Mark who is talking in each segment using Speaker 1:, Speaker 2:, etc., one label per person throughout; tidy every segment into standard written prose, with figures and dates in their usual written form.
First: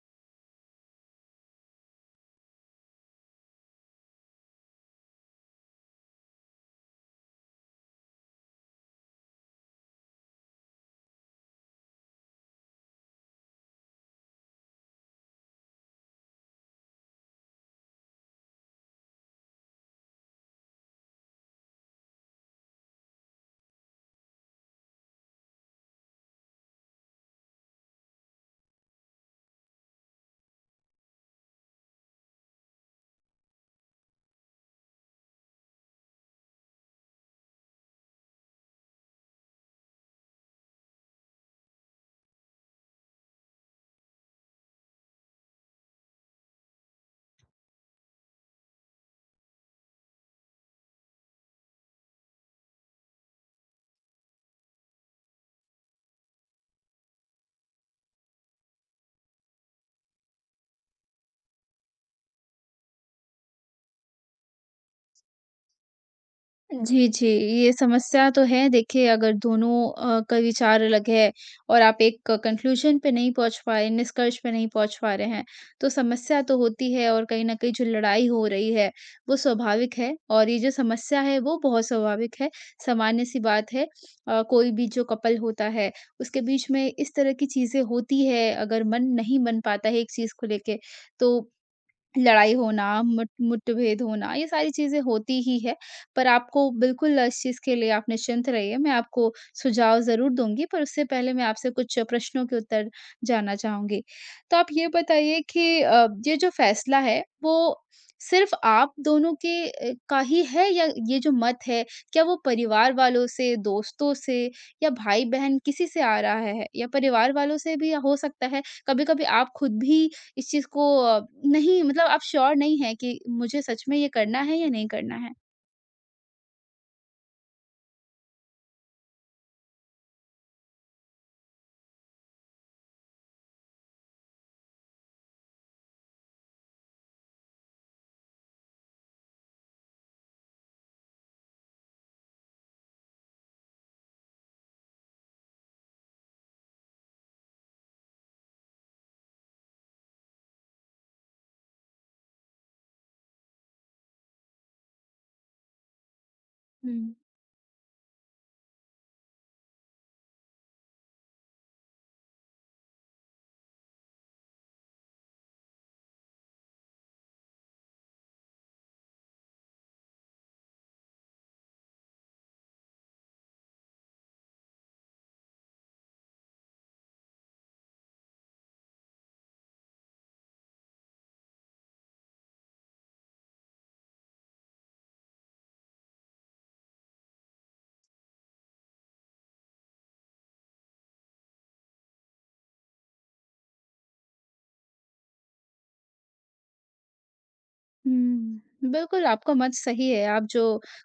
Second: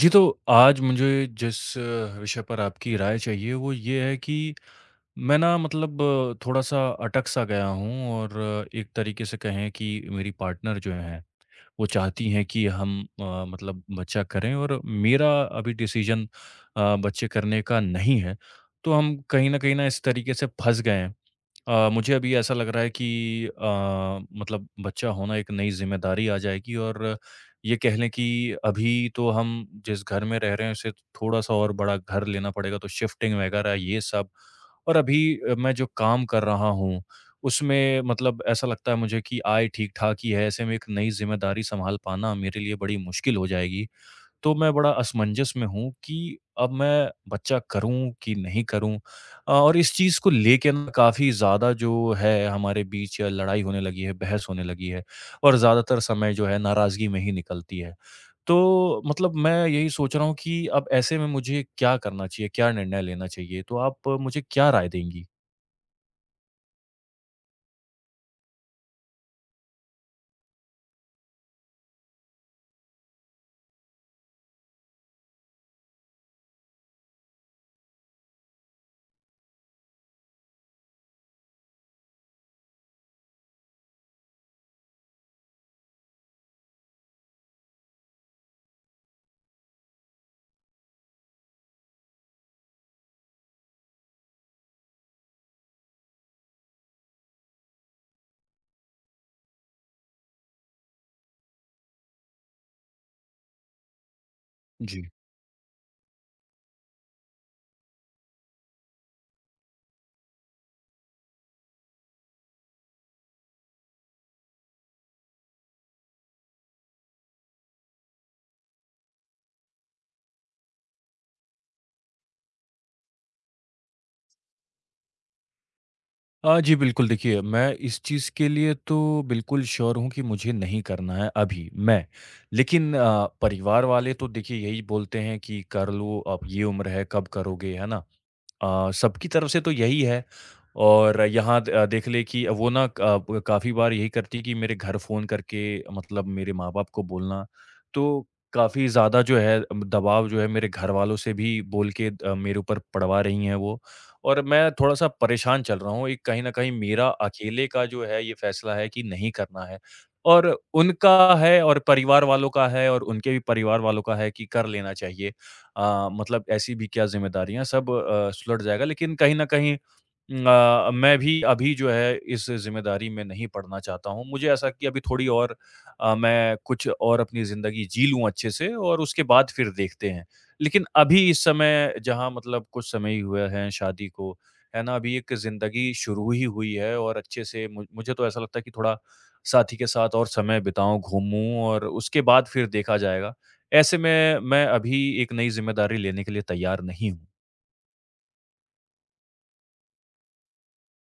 Speaker 1: जी, तो आज मुझे जिस विषय पर आपकी राय चाहिए वो ये है कि मैं ना मतलब थोड़ा-सा अटक सा गया हूँ। और एक तरीके से कहें कि मेरी पार्टनर जो हैं, वो चाहती हैं कि हम मतलब बच्चा करें, और मेरा अभी डिसीज़न बच्चे करने का नहीं है। तो हम कहीं न कहीं ना इस तरीके से फँस गए हैं। मुझे अभी ऐसा लग रहा है कि मतलब बच्चा होना एक नई ज़िम्मेदारी आ जाएगी, और ये कह लें कि अभी तो हम जिस घर में रह रहे हैं, उससे थोड़ा-सा और बड़ा घर लेना पड़ेगा, तो शिफ्टिंग वगैरह ये सब। और अभी मैं जो काम कर रहा हूँ, उसमें मतलब ऐसा लगता है मुझे कि आय ठीक-ठाक ही है, ऐसे में एक नई ज़िम्मेदारी सँभाल पाना मेरे लिए बड़ी मुश्किल हो जाएगी। तो मैं बड़ा असमंजस में हूँ कि अब मैं बच्चा करूँ कि नहीं करूँ। और इस चीज़ को लेके ना काफ़ी ज़्यादा जो है हमारे बीच लड़ाई होने लगी है, बहस होने लगी है, और ज़्यादातर समय जो है नाराज़गी में ही निकलती है। तो मतलब मैं यही सोच रहा हूँ कि अब ऐसे में मुझे क्या करना चाहिए, क्या निर्णय लेना चाहिए? तो आप मुझे क्या राय देंगी?
Speaker 2: जी, जी। ये समस्या तो है। देखिए, अगर दोनों का विचार अलग है और आप एक कन्क्लूज़न पे नहीं पहुँच पाए, निष्कर्ष पे नहीं पहुँच पा रहे हैं, तो समस्या तो होती है। और कहीं न कहीं जो लड़ाई हो रही है, वो स्वाभाविक है, और ये जो समस्या है वो बहुत स्वाभाविक है, सामान्य-सी बात है। कोई भी जो कपल होता है, उसके बीच में इस तरह की चीज़ें होती है। अगर मन नहीं बन पाता है एक चीज़ को लेके, तो लड़ाई होना, मुठभेद होना, ये सारी चीज़ें होती ही है। पर आपको बिल्कुल इस चीज़ के लिए आप निश्चिंत रहिए। मैं आपको सुझाव ज़रूर दूँगी, पर उससे पहले मैं आपसे कुछ प्रश्नों के उत्तर जानना चाहूँगी। तो आप ये
Speaker 1: जी।
Speaker 2: बताइए कि ये जो फ़ैसला है, वो सिर्फ़ आप दोनों के का ही है, या ये जो मत है, क्या वो परिवार वालों से, दोस्तों से, या भाई-बहन किसी से आ रहा है? या परिवार वालों से भी हो सकता है। कभी-कभी आप खुद भी इस चीज़ को नहीं, मतलब आप श्योर नहीं हैं कि मुझे सच में ये करना है या नहीं करना है?
Speaker 1: जी बिल्कुल, देखिए मैं इस चीज़ के लिए तो बिल्कुल श्योर हूँ कि मुझे नहीं करना है अभी, मैं। लेकिन परिवार वाले तो देखिए यही बोलते हैं कि कर लो, अब ये उम्र है, कब करोगे, है ना? सबकी तरफ से तो यही है। और यहाँ देख ले कि वो ना अ, ब काफ़ी बार यही करती है कि मेरे घर फ़ोन करके मतलब मेरे माँ-बाप को बोलना। तो काफ़ी ज़्यादा जो है दबाव जो है मेरे घरवालों से भी बोल के मेरे ऊपर पड़वा रही हैं वो। और मैं थोड़ा-सा परेशान चल रहा हूँ। एक कहीं न कहीं मेरा
Speaker 2: हुँ।
Speaker 1: अकेले का जो है ये फ़ैसला है कि नहीं करना है, और उनका है और परिवार वालों का है और उनके भी परिवार वालों का है कि कर लेना चाहिए। मतलब ऐसी भी क्या ज़िम्मेदारियाँ, सब सुलट जाएगा। लेकिन कहीं न कहीं मैं भी अभी जो है इस ज़िम्मेदारी में नहीं पड़ना चाहता हूँ। मुझे ऐसा कि अभी थोड़ी और मैं कुछ और अपनी ज़िंदगी जी लूँ अच्छे से, और उसके बाद फिर देखते हैं। लेकिन अभी इस समय जहाँ मतलब कुछ समय ही हुए हैं शादी को, है ना? अभी एक ज़िंदगी शुरू ही हुई है, और अच्छे से मु मुझे तो ऐसा लगता है कि थोड़ा साथी के साथ और समय बिताऊँ, घूमूँ, और उसके बाद फिर देखा जाएगा। ऐसे में मैं अभी एक नई ज़िम्मेदारी लेने के लिए तैयार नहीं हूँ।
Speaker 2: हुँ। बिल्कुल, आपका मत सही है। आप जो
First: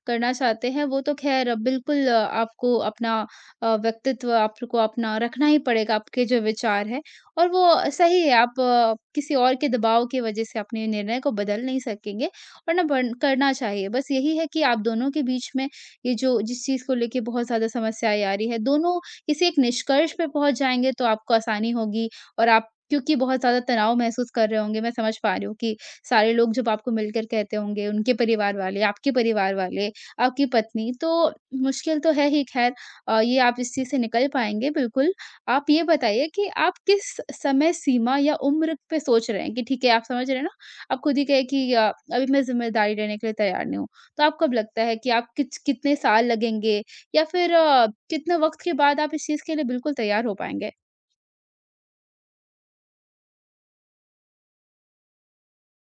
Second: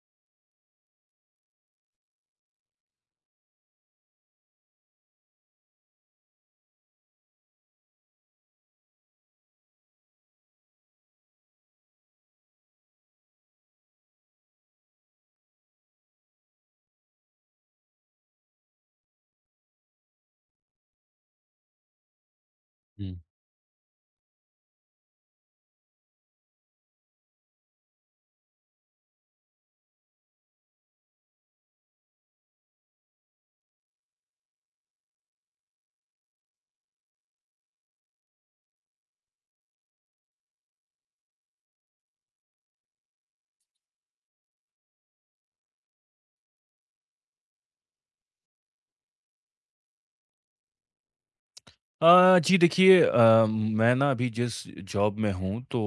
Speaker 2: करना चाहते हैं वो तो ख़ैर बिल्कुल आपको अपना व्यक्तित्व आपको अपना रखना ही पड़ेगा। आपके जो विचार हैं, और वो सही है, आप किसी और के दबाव की वज़ह से अपने निर्णय को बदल नहीं सकेंगे, और ना बन करना चाहिए। बस यही है कि आप दोनों के बीच में ये जो जिस चीज़ को लेके बहुत ज़्यादा समस्याएँ आ रही है, दोनों किसी एक निष्कर्ष पे पहुँच जाएँगे तो आपको आसानी होगी। और आप क्योंकि
Speaker 1: हुँ।
Speaker 2: बहुत ज़्यादा तनाव महसूस कर रहे होंगे, मैं समझ पा रही हूँ कि सारे लोग जब आपको मिलकर कहते होंगे, उनके परिवार वाले, आपके परिवार वाले, आपकी पत्नी, तो मुश्किल तो है ही ख़ैर। ये आप इस चीज़ से निकल पाएँगे बिल्कुल। आप ये बताइए कि आप किस समय सीमा या उम्र पे सोच रहे हैं कि ठीक है, आप समझ रहे हैं ना? आप खुद ही कहे कि अभी मैं ज़िम्मेदारी लेने के लिए तैयार नहीं हूँ। तो आपको कब लगता है कि आप किच कितने साल लगेंगे, या फिर कितने वक़्त के बाद आप इस चीज़ के लिए बिल्कुल तैयार हो पाएँगे?
Speaker 1: जी देखिए, मैं ना अभी जिस जॉब में हूँ, तो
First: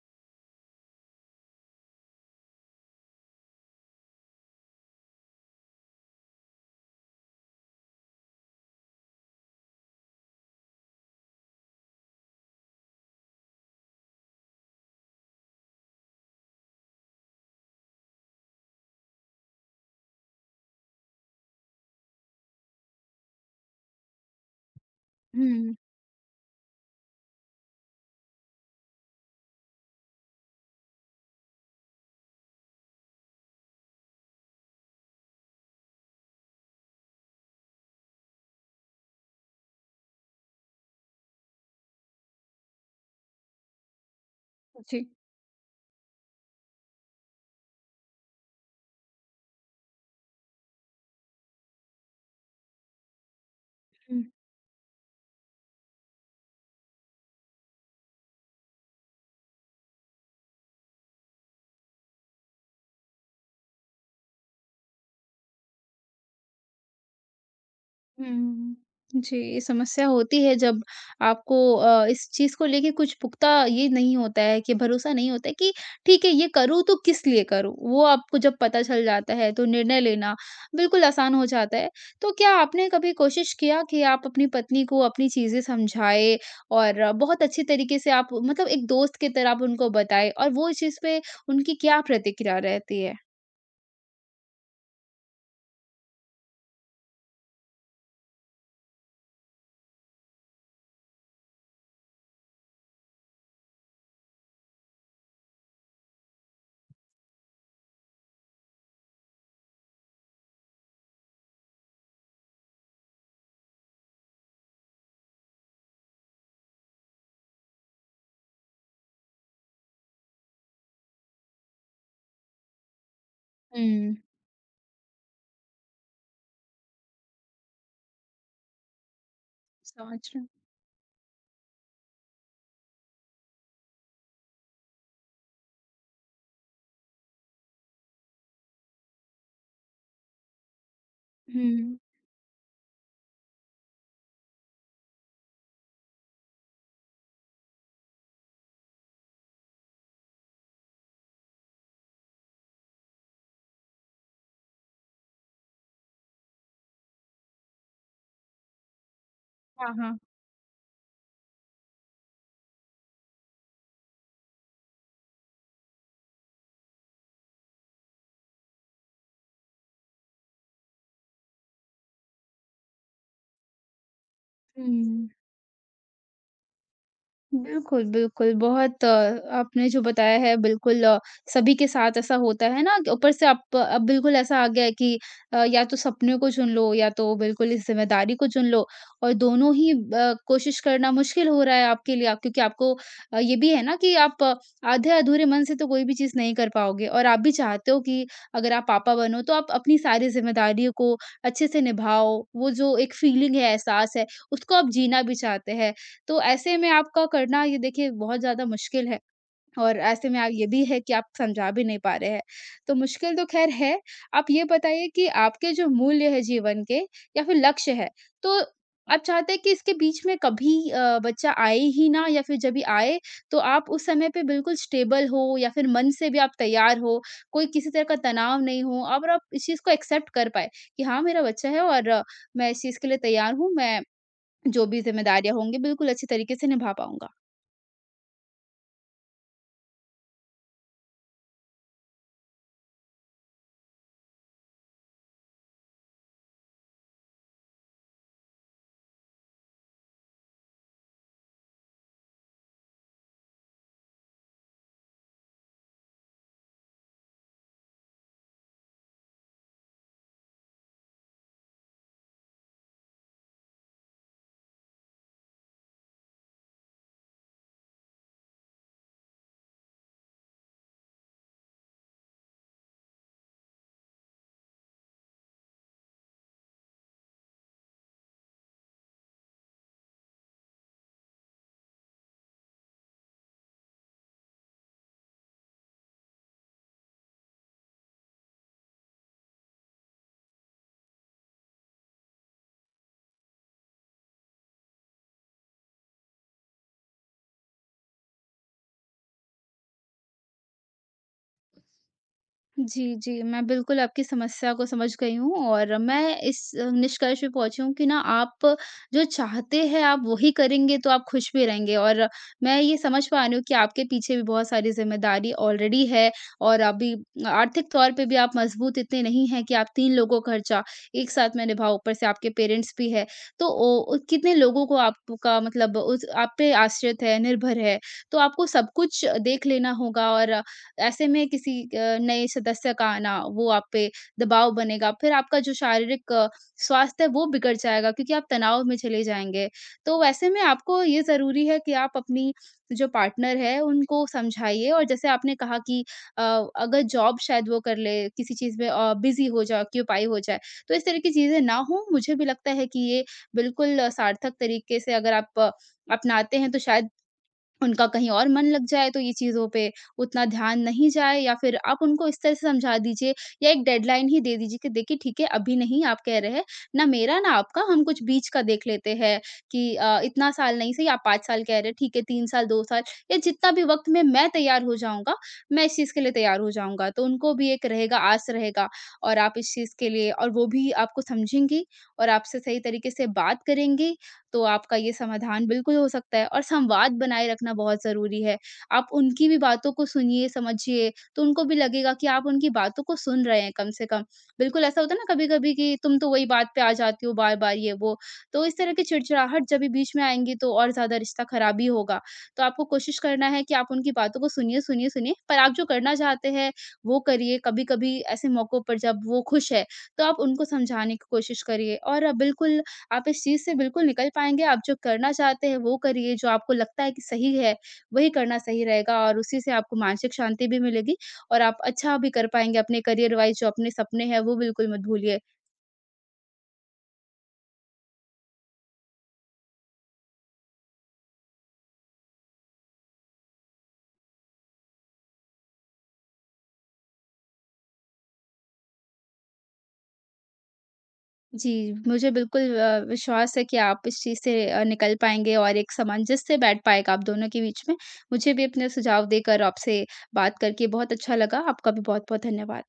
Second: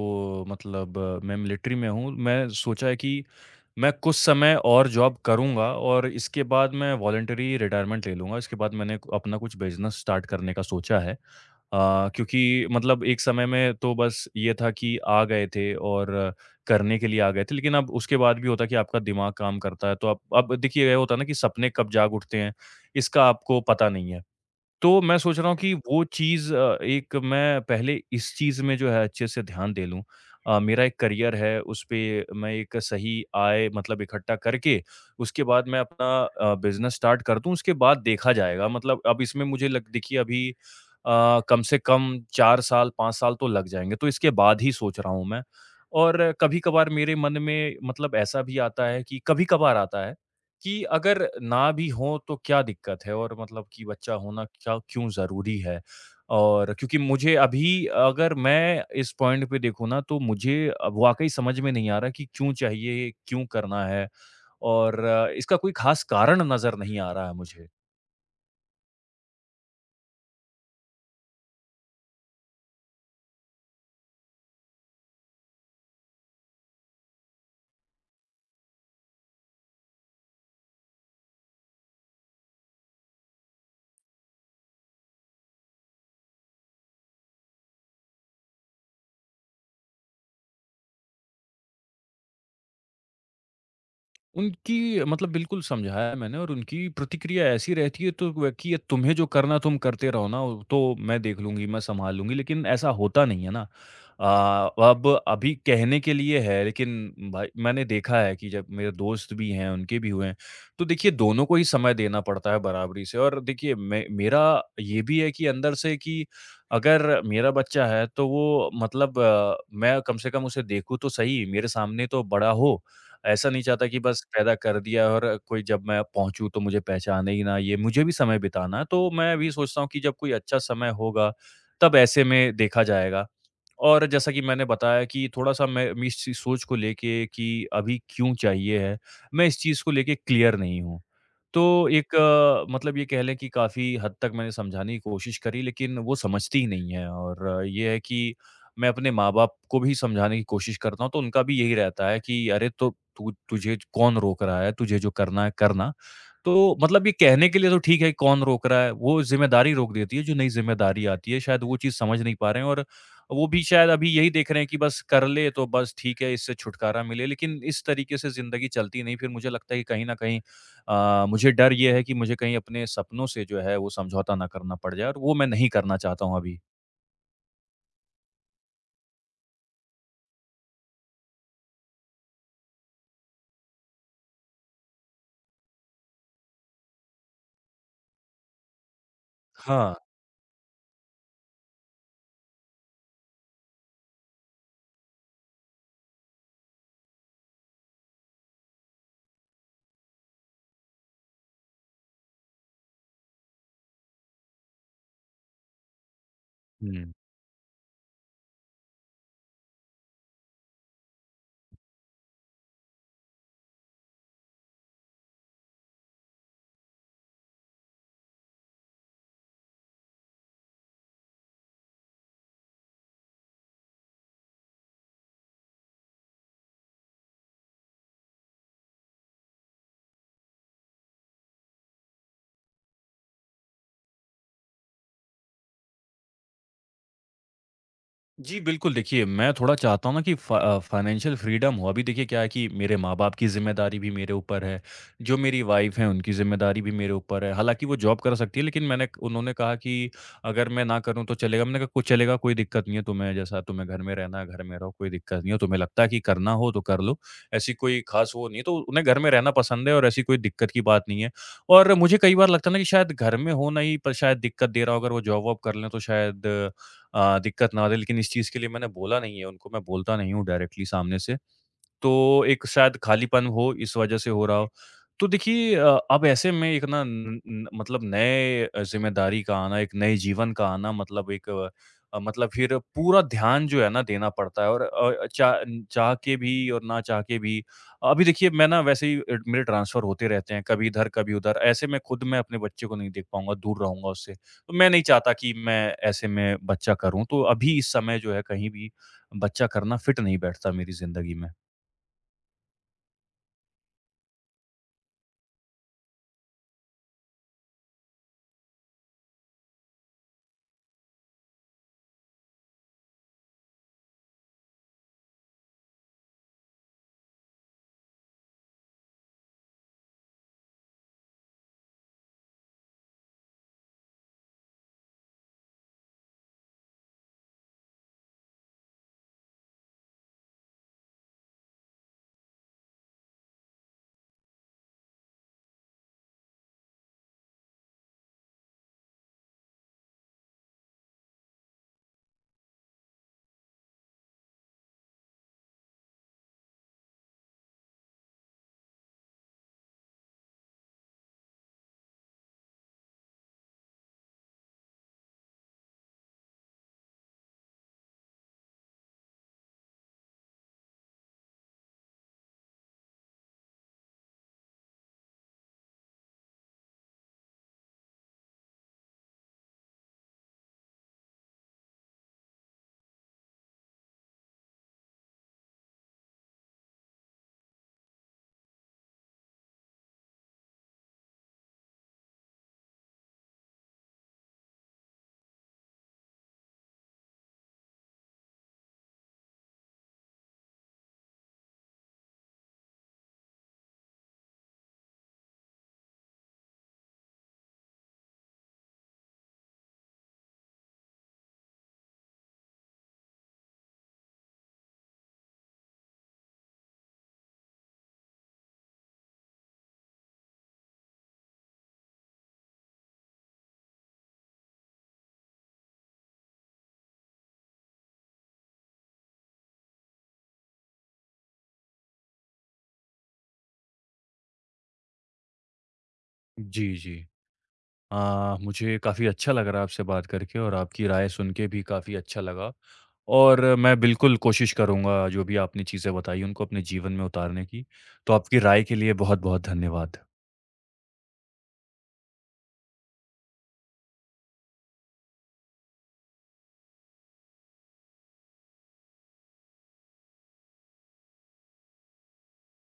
Speaker 1: मतलब मैं मिलिट्री में हूँ। मैं सोचा है कि मैं कुछ समय और जॉब करूँगा, और इसके बाद मैं वॉलंटरी रिटायरमेंट ले लूँगा। इसके बाद मैंने अपना कुछ बिज़नेस स्टार्ट करने का सोचा है। क्योंकि मतलब एक समय में तो बस ये था कि आ गए थे और करने के लिए आ गए थे। लेकिन अब उसके बाद भी होता है कि आपका दिमाग काम करता है। तो अब देखिए, ये होता है ना कि सपने कब जाग उठते हैं, इसका आपको पता नहीं है। तो मैं सोच रहा हूँ कि
Speaker 2: हुँ,
Speaker 1: वो चीज़, एक मैं पहले इस चीज़ में जो है अच्छे से ध्यान दे लूँ। मेरा एक करियर है, उस पे मैं एक सही आय मतलब इकट्ठा करके उसके बाद मैं अपना बिज़नेस स्टार्ट कर दूँ, उसके बाद देखा जाएगा। मतलब अब इसमें मुझे लग देखिए, अभी कम से कम 4 साल 5 साल तो लग जाएँगे, तो इसके बाद ही
Speaker 2: जी।
Speaker 1: सोच रहा हूँ मैं। और कभी-कभार मेरे मन में मतलब ऐसा भी आता है, कि कभी-कभार आता है कि अगर ना भी हो तो क्या दिक्कत है, और मतलब कि बच्चा होना क्या, क्यों ज़रूरी है? और क्योंकि मुझे अभी, अगर मैं इस पॉइंट पे देखूँ ना, तो मुझे अब वाक़ई समझ में नहीं आ रहा कि क्यों चाहिए, क्यों करना है, और इसका कोई ख़ास कारण नज़र नहीं आ रहा है मुझे।
Speaker 2: हुँ। जी, समस्या होती है जब आपको इस चीज़ को लेके कुछ पुख्ता ये नहीं होता है कि भरोसा नहीं होता है कि ठीक है ये करूँ तो किस लिए करूँ? वो आपको जब पता चल जाता है तो निर्णय लेना बिल्कुल आसान हो जाता है। तो क्या आपने कभी कोशिश किया कि आप अपनी पत्नी को अपनी चीज़ें समझाएँ, और बहुत अच्छे तरीके से आप मतलब एक दोस्त की तरह आप उनको बताएँ, और वो इस चीज़ पे उनकी क्या प्रतिक्रिया रहती है?
Speaker 1: उनकी मतलब बिल्कुल समझाया मैंने, और उनकी प्रतिक्रिया ऐसी रहती है तो कि ये तुम्हें जो करना तुम करते रहो ना, वो तो मैं देख लूंगी, मैं संभाल लूंगी, लेकिन ऐसा होता नहीं है ना। अब अभी कहने के लिए है, लेकिन भाई मैंने देखा है कि जब मेरे दोस्त भी हैं उनके भी हुए हैं, तो देखिए दोनों को ही समय देना पड़ता है बराबरी से। और देखिए मेरा ये भी है कि अंदर से कि अगर मेरा बच्चा है तो वो मतलब मैं कम से कम उसे देखूँ तो सही, मेरे सामने तो बड़ा हो। ऐसा नहीं चाहता कि
Speaker 2: हुँ,
Speaker 1: बस पैदा कर दिया, और कोई जब मैं पहुँचूँ तो मुझे पहचाने ही ना, ये मुझे भी समय बिताना है। तो मैं भी सोचता हूँ कि जब
Speaker 2: समझ
Speaker 1: कोई
Speaker 2: रही हूँ।
Speaker 1: अच्छा समय होगा, तब ऐसे में देखा जाएगा। और जैसा कि मैंने बताया कि थोड़ा-सा मैं इस चीज़ सोच को लेके कि अभी क्यों चाहिए है, मैं इस चीज़ को लेके क्लियर नहीं हूँ। तो
Speaker 2: हुँ।
Speaker 1: एक मतलब ये कह लें कि काफ़ी हद तक मैंने समझाने की कोशिश करी, लेकिन वो समझती ही नहीं है। और ये है कि मैं अपने माँ-बाप को भी समझाने की कोशिश करता हूँ, तो उनका भी यही रहता है कि अरे तो तू तुझे कौन रोक रहा है, तुझे जो करना है करना। तो मतलब ये कहने के लिए तो ठीक है कौन रोक रहा है, वो ज़िम्मेदारी
Speaker 2: हाँ,
Speaker 1: रोक देती
Speaker 2: हाँ।
Speaker 1: है, जो नई ज़िम्मेदारी आती है शायद वो चीज़ समझ नहीं पा रहे हैं। और वो भी शायद अभी यही देख रहे हैं कि बस कर ले तो बस ठीक है, इससे छुटकारा मिले, लेकिन इस तरीके से ज़िंदगी चलती नहीं। फिर मुझे लगता है कि कहीं न कहीं मुझे डर ये है कि मुझे कहीं अपने सपनों से जो है वो समझौता ना करना पड़ जाए, और
Speaker 2: हुँ।
Speaker 1: वो मैं नहीं करना चाहता हूँ अभी।
Speaker 2: बिल्कुल, बिल्कुल। बहुत आपने जो बताया है बिल्कुल सभी के साथ ऐसा होता है ना, कि ऊपर से आप अब बिल्कुल ऐसा आ गया है कि या तो सपने को चुन लो, या तो बिल्कुल इस ज़िम्मेदारी को चुन लो, और दोनों ही
Speaker 1: हाँ।
Speaker 2: कोशिश करना मुश्किल हो रहा है आपके लिए। आप क्योंकि आपको ये भी है ना कि आप आधे-अधूरे मन से तो कोई भी चीज़ नहीं कर पाओगे, और आप भी चाहते हो कि अगर आप पापा बनो तो आप अपनी सारी ज़िम्मेदारियों को अच्छे से निभाओ। वो जो एक फीलिंग है, एहसास है, उसको आप जीना भी चाहते हैं। तो ऐसे में
Speaker 1: हुँ।
Speaker 2: आपका करना ये देखिए बहुत ज़्यादा मुश्किल है, और ऐसे में आप ये भी है कि आप समझा भी नहीं पा रहे हैं। तो मुश्किल तो ख़ैर है। आप ये बताइए कि आपके जो मूल्य है जीवन के, या फिर लक्ष्य है, तो आप चाहते हैं कि इसके बीच में कभी बच्चा आए ही ना, या फिर जब भी आए तो आप उस समय पे बिल्कुल स्टेबल हो, या फिर मन से भी आप तैयार हो, कोई किसी तरह का तनाव नहीं हो, और आप इस चीज़ को एक्सेप्ट कर पाएँ कि हाँ, मेरा बच्चा है और मैं इस चीज़ के लिए तैयार हूँ, मैं जो भी ज़िम्मेदारियाँ होंगी बिल्कुल अच्छे तरीके से निभा पाऊँगा।
Speaker 1: जी, बिल्कुल देखिए, मैं थोड़ा चाहता हूँ ना कि फ़ाइनेंशियल फ्रीडम हो। अभी देखिए क्या है कि मेरे माँ-बाप की ज़िम्मेदारी भी मेरे ऊपर है, जो मेरी वाइफ़ हैं उनकी ज़िम्मेदारी भी मेरे ऊपर है। हालाँकि वो जॉब कर सकती है, लेकिन मैंने उन्होंने कहा कि अगर मैं ना करूँ तो चलेगा? मैंने कहा कुछ चलेगा, कोई दिक्कत नहीं है तुम्हें, जैसा तुम्हें घर में रहना है, घर में रहो, कोई दिक्कत नहीं है। तुम्हें लगता है कि करना हो तो कर लो, ऐसी कोई ख़ास वो नहीं है। तो उन्हें घर में रहना पसंद है, और ऐसी कोई दिक्कत की बात नहीं है। और मुझे कई बार लगता है ना कि शायद घर में होना ही पर शायद दिक्कत दे रहा हो, अगर वो जॉब-वॉब कर लें तो शायद दिक्कत ना हो रही, लेकिन इस चीज़ के लिए मैंने बोला नहीं है उनको, मैं बोलता नहीं हूँ डायरेक्टली सामने से। तो एक शायद खालीपन हो, इस वजह से हो रहा हो। तो देखिए अब ऐसे में एक ना न न मतलब नए ज़िम्मेदारी का आना, एक नए जीवन का आना मतलब एक मतलब फिर पूरा ध्यान जो है ना देना पड़ता है, और अ, चा चाह के भी और ना चाह के भी। अभी देखिए मैं ना वैसे ही मेरे ट्रांसफ़र होते रहते हैं, कभी इधर कभी उधर। ऐसे में खुद मैं अपने बच्चे को नहीं देख पाऊँगा, दूर रहूँगा उससे। तो मैं नहीं चाहता कि मैं ऐसे में बच्चा करूँ, तो अभी इस समय जो है कहीं भी बच्चा करना फिट नहीं बैठता मेरी ज़िंदगी में।
Speaker 2: जी, जी। मैं बिल्कुल आपकी समस्या को समझ गई हूँ, और मैं इस निष्कर्ष पे पहुँची हूँ कि ना, आप जो चाहते हैं आप वही करेंगे तो आप खुश भी रहेंगे। और मैं ये समझ पा रही हूँ कि आपके पीछे भी बहुत सारी ज़िम्मेदारी ऑलरेडी है, और अभी आर्थिक तौर पे भी आप मज़बूत इतने नहीं हैं कि आप 3 लोगों का खर्चा एक साथ में निभाओ। ऊपर से आपके पेरेंट्स भी हैं। तो ओ कितने लोगों को आपका मतलब उस आप पे आश्रित है, निर्भर है, तो आपको सब कुछ देख लेना होगा। और ऐसे में किसी नए सदस्य का आना वो आप पे दबाव बनेगा, फिर आपका जो शारीरिक स्वास्थ्य है वो बिगड़ जाएगा, क्योंकि आप तनाव में चले जाएँगे। तो वैसे में आपको ये ज़रूरी है कि आप अपनी जो पार्टनर है उनको समझाइए, और जैसे आपने कहा कि अ, अगर जॉब शायद वो कर ले, किसी चीज़ में बिज़ी हो जाए, ऑक्यूपाई हो जाए, तो इस तरह की चीज़ें ना हो। मुझे भी लगता है कि ये बिल्कुल सार्थक तरीके से अगर आप अपनाते हैं तो शायद उनका कहीं और मन लग जाए, तो ये चीज़ों पे उतना ध्यान नहीं जाए, या फिर आप उनको इस तरह से समझा दीजिए, या एक डेडलाइन ही दे दीजिए कि देखिए ठीक है अभी नहीं, आप कह रहे हैं ना, मेरा ना आपका, हम कुछ बीच का देख लेते हैं कि इतना साल नहीं सही, आप 5 साल कह रहे हैं, ठीक है 3 साल, 2 साल, या जितना भी वक्त में मैं तैयार हो जाऊँगा, मैं इस चीज़ के लिए तैयार हो जाऊँगा। तो उनको भी एक रहेगा, आस रहेगा, और आप इस चीज़ के लिए और वो भी आपको समझेंगी और आपसे सही तरीके से बात करेंगी, तो आपका ये समाधान बिल्कुल हो सकता है, और संवाद बनाए रखना बहुत ज़रूरी है। आप उनकी भी बातों को सुनिए, समझिए, तो उनको भी लगेगा कि आप उनकी बातों को सुन रहे हैं कम से कम। बिल्कुल ऐसा होता है ना कभी-कभी कि तुम तो वही बात पे आ जाती हो बार-बार, ये वो। तो इस तरह की चिड़चिड़ाहट जब भी बीच में आएँगी तो और ज़्यादा रिश्ता ख़राब ही होगा। तो आपको कोशिश करना है कि आप उनकी बातों को सुनिए, सुनिए, सुनिए, पर आप जो करना चाहते हैं वो करिए। कभी-कभी ऐसे मौकों पर जब वो खुश है, तो आप उनको समझाने की कोशिश करिए, और बिल्कुल आप इस चीज़ से बिल्कुल निकल पाएँगे। आप जो करना चाहते हैं वो करिए, जो आपको लगता है कि सही है, वही करना सही रहेगा, और उसी से आपको मानसिक शांति भी मिलेगी, और आप अच्छा भी कर पाएँगे अपने करियर वाइज़। जो अपने सपने हैं वो बिल्कुल मत भूलिए।
Speaker 1: जी, जी। मुझे काफ़ी अच्छा लग रहा है आपसे बात करके, और आपकी राय सुन के भी काफ़ी अच्छा लगा। और मैं बिल्कुल कोशिश करूँगा जो भी आपने चीज़ें बताई, उनको अपने जीवन में उतारने की। तो आपकी राय के लिए बहुत-बहुत धन्यवाद।
Speaker 2: जी, मुझे बिल्कुल विश्वास है कि आप इस चीज़ से निकल पाएँगे, और एक सामंजस्य बैठ पाएगा आप दोनों के बीच में। मुझे भी अपने सुझाव देकर आपसे बात करके बहुत अच्छा लगा, आपका भी बहुत-बहुत धन्यवाद।